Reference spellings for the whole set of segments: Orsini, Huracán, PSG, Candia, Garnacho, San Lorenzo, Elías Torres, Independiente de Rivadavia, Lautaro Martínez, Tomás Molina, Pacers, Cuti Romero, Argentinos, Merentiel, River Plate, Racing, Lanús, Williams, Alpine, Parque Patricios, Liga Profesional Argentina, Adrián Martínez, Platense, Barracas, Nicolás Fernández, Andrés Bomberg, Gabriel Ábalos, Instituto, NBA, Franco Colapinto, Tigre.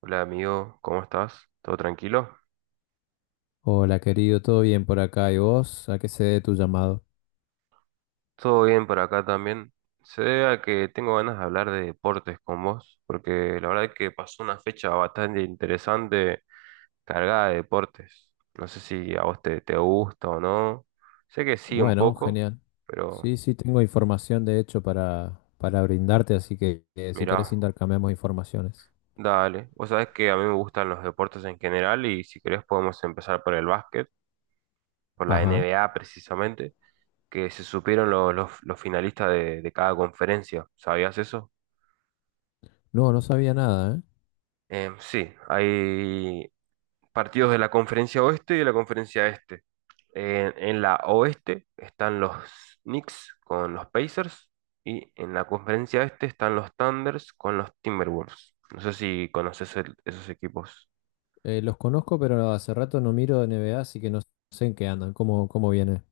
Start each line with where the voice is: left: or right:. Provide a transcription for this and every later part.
right: Hola amigo, ¿cómo estás? ¿Todo tranquilo?
left: Hola, querido, ¿todo bien por acá? ¿Y vos? ¿A qué se debe tu llamado?
right: Todo bien por acá también. Se debe a que tengo ganas de hablar de deportes con vos, porque la verdad es que pasó una fecha bastante interesante cargada de deportes. No sé si a vos te gusta o no. Sé que sí un
left: Bueno,
right: poco,
left: genial.
right: pero
left: Sí, sí, tengo información de hecho para brindarte, así que si querés
right: mirá,
left: intercambiamos informaciones.
right: dale. Vos sabés que a mí me gustan los deportes en general y si querés podemos empezar por el básquet, por la N
left: Ajá.
right: B A precisamente, que se supieron los finalistas de cada conferencia. ¿Sabías eso?
left: No, no sabía nada, ¿eh?
right: Sí, hay partidos de la conferencia oeste y de la conferencia este. En la oeste están los Knicks con los Pacers y en la conferencia este están los Thunders con los Timberwolves. No sé si conoces esos equipos.
left: Los conozco, pero hace rato no miro NBA, así que no sé en qué andan, cómo viene.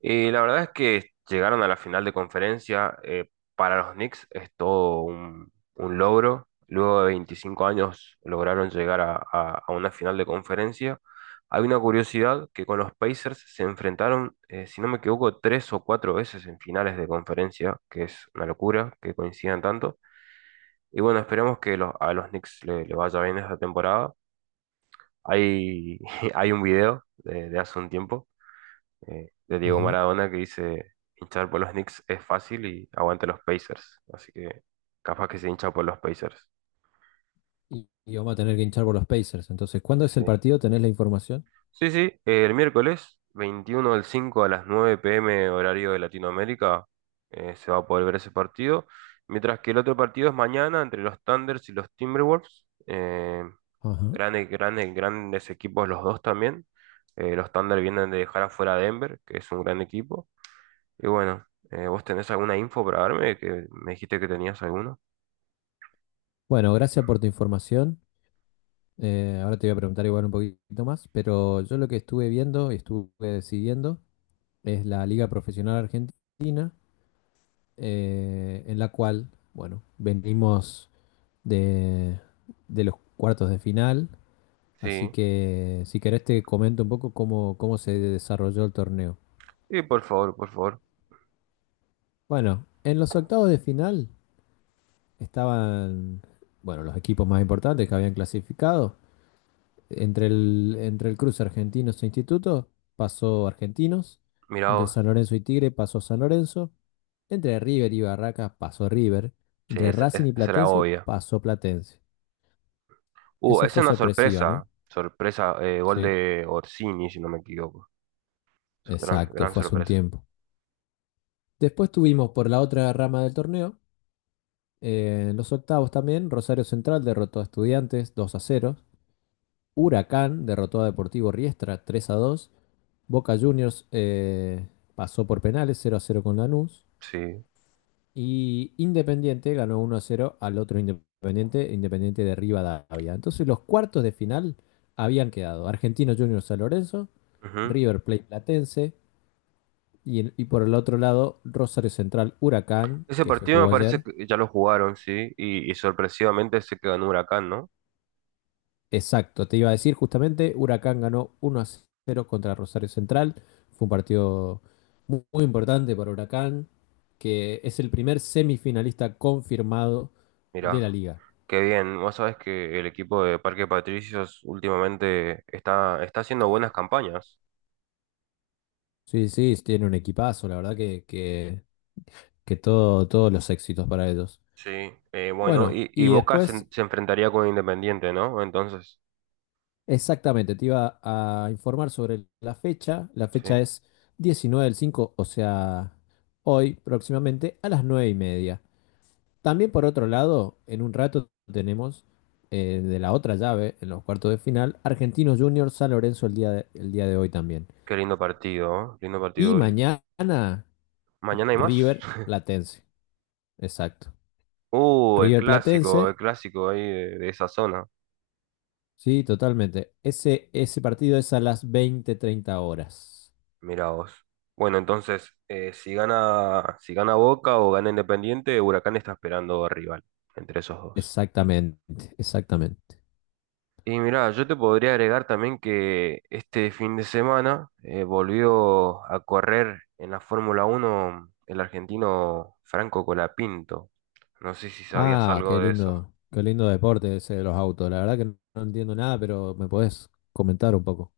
right: Y la verdad es que llegaron a la final de conferencia. Para los Knicks es todo un logro. Luego de 25 años lograron llegar a una final de conferencia. Hay una curiosidad que con los Pacers se enfrentaron, si no me equivoco, tres o cuatro veces en finales de conferencia, que es una locura que coincidan tanto. Y bueno, esperemos que a los Knicks le vaya bien esta temporada. Hay, hay un video de hace un tiempo de Diego
left: Ajá.
right: Maradona que dice, hinchar por los Knicks es fácil y aguante los Pacers. Así que capaz que se hincha por los Pacers.
left: Y vamos a tener que hinchar por los Pacers. Entonces, ¿cuándo es
right: Sí,
left: el partido? ¿Tenés la información?
right: sí, sí, el miércoles 21 del 5 a las 9 p. m. horario de Latinoamérica se va a poder ver ese partido. Mientras que el otro partido es mañana entre los Thunders y los Timberwolves. Eh,
left: Ajá.
right: grandes, grandes, grandes equipos los dos también. Los Thunder vienen de dejar afuera a Denver, que es un gran equipo. Y bueno, ¿vos tenés alguna info para darme? Que me dijiste que tenías alguno.
left: Bueno, gracias por tu información. Ahora te voy a preguntar igual un poquito más, pero yo lo que estuve viendo y estuve siguiendo es la Liga Profesional Argentina, en la cual, bueno, venimos de, de los cuartos de final, así
right: Sí.
left: que si querés te comento un poco cómo se desarrolló el torneo.
right: Sí, por favor, por favor.
left: Bueno, en los octavos de final estaban, bueno, los equipos más importantes que habían clasificado. Entre el cruce Argentinos e Instituto pasó Argentinos,
right: Mirá
left: entre
right: vos.
left: San Lorenzo y Tigre pasó San Lorenzo, entre River y Barracas pasó River,
right: Sí,
left: entre Racing y
right: esa era
left: Platense
right: obvia.
left: pasó Platense.
right: Uh,
left: Esa
right: es
left: fue
right: una
left: sorpresiva,
right: sorpresa.
left: ¿no?
right: Sorpresa, gol
left: Sí,
right: de Orsini, si no me equivoco. Gran,
left: exacto,
right: gran
left: fue hace un
right: sorpresa.
left: tiempo. Después tuvimos por la otra rama del torneo, en los octavos también, Rosario Central derrotó a Estudiantes 2-0. Huracán derrotó a Deportivo Riestra 3-2. Boca Juniors pasó por penales 0-0 con Lanús.
right: Sí.
left: Y Independiente ganó 1-0 al otro Independiente, Independiente de Rivadavia. Entonces los cuartos de final habían quedado Argentino Juniors San Lorenzo,
right: Ujú.
left: River Plate Platense y por el otro lado Rosario Central Huracán,
right: Ese
left: que se
right: partido me
left: jugó
right: parece
left: ayer.
right: que ya lo jugaron, sí. Y sorpresivamente se quedó en Huracán, ¿no?
left: Exacto, te iba a decir justamente, Huracán ganó 1-0 contra Rosario Central. Fue un partido muy importante para Huracán, que es el primer semifinalista confirmado de la
right: Mirá,
left: liga.
right: qué bien. Vos sabés que el equipo de Parque Patricios últimamente está haciendo buenas campañas.
left: Sí, sí, tiene un equipazo, la verdad que todos los éxitos para ellos.
right: Sí, bueno,
left: Bueno,
right: y
left: y
right: Boca
left: después,
right: se enfrentaría con Independiente, ¿no? Entonces,
left: exactamente, te iba a informar sobre la fecha. La
right: sí,
left: fecha es 19/5, o sea, hoy próximamente a las 9:30. También por otro lado, en un rato tenemos de la otra llave, en los cuartos de final, Argentinos Juniors San Lorenzo el día de hoy también.
right: qué lindo partido, ¿eh? Lindo
left: Y
right: partido.
left: mañana,
right: ¿Mañana hay más?
left: River Platense, exacto.
right: El
left: River
right: clásico, el
left: Platense.
right: clásico ahí de esa zona.
left: Sí, totalmente. Ese partido es a las 20:30 horas.
right: Mira vos. Bueno, entonces, si gana Boca o gana Independiente, Huracán está esperando rival entre esos dos.
left: Exactamente, exactamente.
right: Y mirá, yo te podría agregar también que este fin de semana volvió a correr en la Fórmula Uno el argentino Franco Colapinto. No sé si sabías
left: Ah,
right: algo de eso.
left: qué lindo deporte ese de los autos. La verdad que no entiendo nada, pero me podés comentar un poco.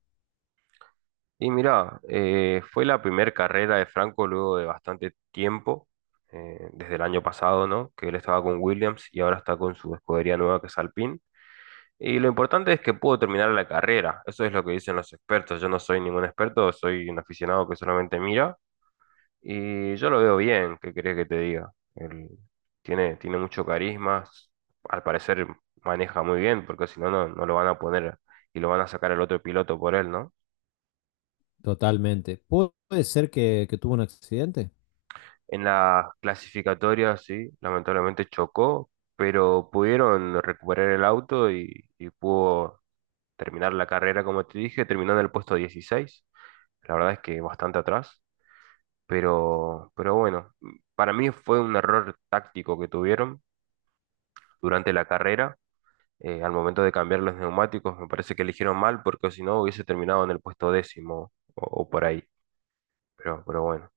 right: Y mirá, fue la primera carrera de Franco luego de bastante tiempo, desde el año pasado, ¿no? Que él estaba con Williams y ahora está con su escudería nueva que es Alpine. Y lo importante es que pudo terminar la carrera. Eso es lo que dicen los expertos. Yo no soy ningún experto, soy un aficionado que solamente mira. Y yo lo veo bien, ¿qué querés que te diga? Él tiene mucho carisma, al parecer maneja muy bien, porque si no, no lo van a poner y lo van a sacar al otro piloto por él, ¿no?
left: Totalmente. ¿Puede ser que tuvo un accidente?
right: En la clasificatoria, sí, lamentablemente chocó, pero pudieron recuperar el auto y pudo terminar la carrera, como te dije, terminando en el puesto 16. La verdad es que bastante atrás, pero, bueno, para mí fue un error táctico que tuvieron durante la carrera al momento de cambiar los neumáticos, me parece que eligieron mal porque si no hubiese terminado en el puesto décimo o por ahí. Pero bueno,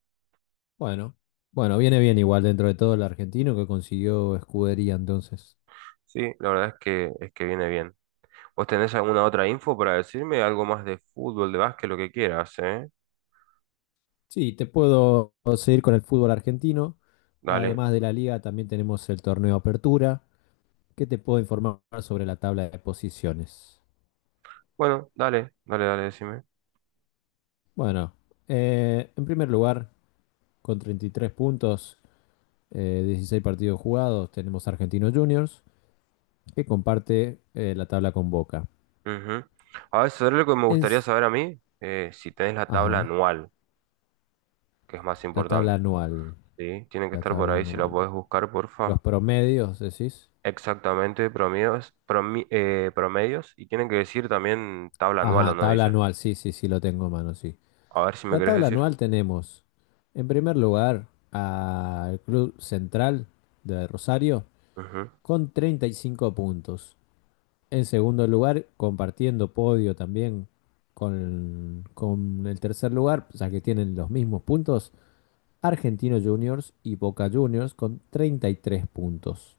left: Bueno, bueno, viene bien igual dentro de todo el argentino que consiguió escudería entonces.
right: sí, la verdad es que viene bien. ¿Vos tenés alguna otra info para decirme? Algo más de fútbol, de básquet, lo que quieras, ¿eh?
left: Sí, te puedo seguir con el fútbol argentino.
right: Dale.
left: Además de la liga, también tenemos el torneo Apertura. ¿Qué te puedo informar sobre la tabla de posiciones?
right: Bueno, dale, dale, dale, decime.
left: Bueno, en primer lugar, con 33 puntos, 16 partidos jugados, tenemos Argentinos Juniors, que comparte la tabla con Boca.
right: Ujú. A ver, ¿sabés lo que me
left: En,
right: gustaría saber a mí? Si tenés la tabla
left: ajá,
right: anual, que es más
left: la tabla
right: importante.
left: anual.
right: ¿Sí? Tiene que
left: La
right: estar por
left: tabla
right: ahí, si la
left: anual.
right: podés buscar, porfa.
left: Los promedios, decís.
right: Exactamente promedios, promedios y tienen que decir también tabla anual o
left: Ajá,
right: no,
left: tabla
right: dice.
left: anual, sí, sí, sí, lo tengo en mano, sí.
right: A ver si me
left: La
right: querés
left: tabla
right: decir.
left: anual tenemos, en primer lugar, al Club Central de Rosario
right: Ujú,
left: con 35 puntos. En segundo lugar, compartiendo podio también con el tercer lugar, ya que tienen los mismos puntos, Argentinos Juniors y Boca Juniors con 33 puntos,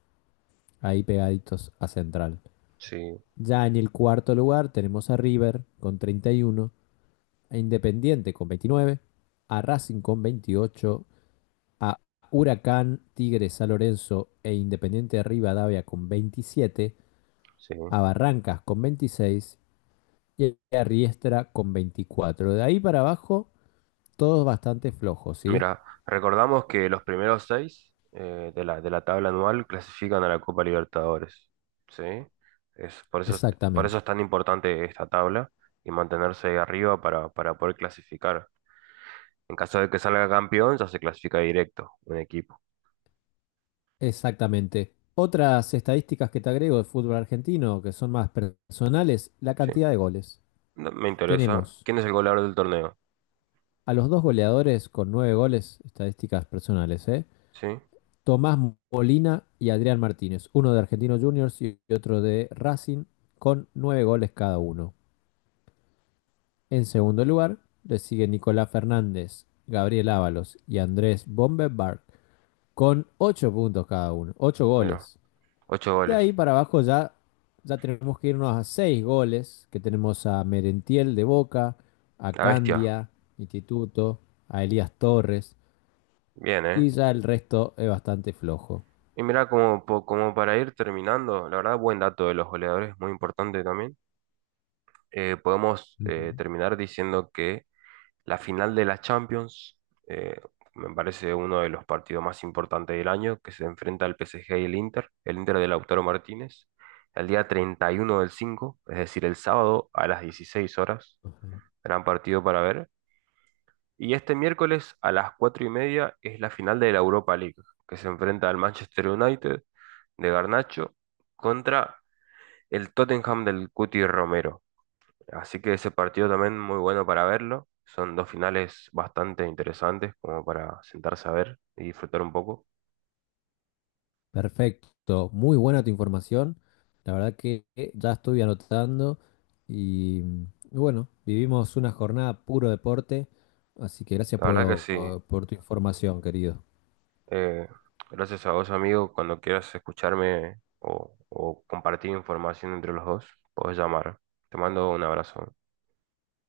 left: ahí pegaditos a Central.
right: sí,
left: Ya en el cuarto lugar tenemos a River con 31, a Independiente con 29, a Racing con 28, a Huracán, Tigres, San Lorenzo e Independiente de Rivadavia con 27,
right: sí.
left: a Barrancas con 26 y a Riestra con 24. De ahí para abajo, todos bastante flojos, ¿sí?
right: Mira, recordamos que los primeros seis de la tabla anual clasifican a la Copa Libertadores. ¿Sí? Es, por eso, es- por eso
left: Exactamente,
right: es tan importante esta tabla y mantenerse ahí arriba para poder clasificar. En caso de que salga campeón, ya se clasifica directo un equipo.
left: exactamente. Otras estadísticas que te agrego de fútbol argentino, que son más personales, la
right: ¿Sí?
left: cantidad de goles.
right: No, me interesa.
left: Tenemos
right: ¿Quién es el goleador del torneo?
left: a los dos goleadores con nueve goles, estadísticas personales, ¿eh?
right: ¿Sí?
left: Tomás Molina y Adrián Martínez, uno de Argentinos Juniors y otro de Racing, con nueve goles cada uno. En segundo lugar, le sigue Nicolás Fernández, Gabriel Ábalos y Andrés Bomberg con 8 puntos cada uno, 8
right: Mira.
left: goles.
right: Ocho
left: De ahí
right: goles.
left: para abajo ya, ya tenemos que irnos a 6 goles, que tenemos a Merentiel de Boca, a
right: La bestia.
left: Candia, Instituto, a Elías Torres,
right: Bien, ¿eh?
left: y ya el resto es bastante flojo.
right: Y mirá, como para ir terminando, la verdad, buen dato de los goleadores, muy importante también. Podemos
left: Ujú.
right: terminar diciendo que la final de la Champions, eh, me parece uno de los partidos más importantes del año, que se enfrenta al PSG y el Inter de Lautaro Martínez, el día 31 del 5, es decir, el sábado a las 16 horas. Gran partido para ver. Y este miércoles a las 4:30 es la final de la Europa League, que se enfrenta al Manchester United de Garnacho contra el Tottenham del Cuti Romero. Así que ese partido también muy bueno para verlo. Son dos finales bastante interesantes como para sentarse a ver y disfrutar un poco.
left: Perfecto, muy buena tu información. La verdad que ya estoy anotando y bueno, vivimos una jornada puro deporte, así que gracias
right: La verdad que sí.
left: por tu información, querido.
right: Eh, gracias a vos, amigo. Cuando quieras escucharme o compartir información entre los dos, podés llamar. Te mando un abrazo.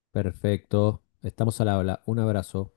left: Perfecto, estamos al habla. Un abrazo.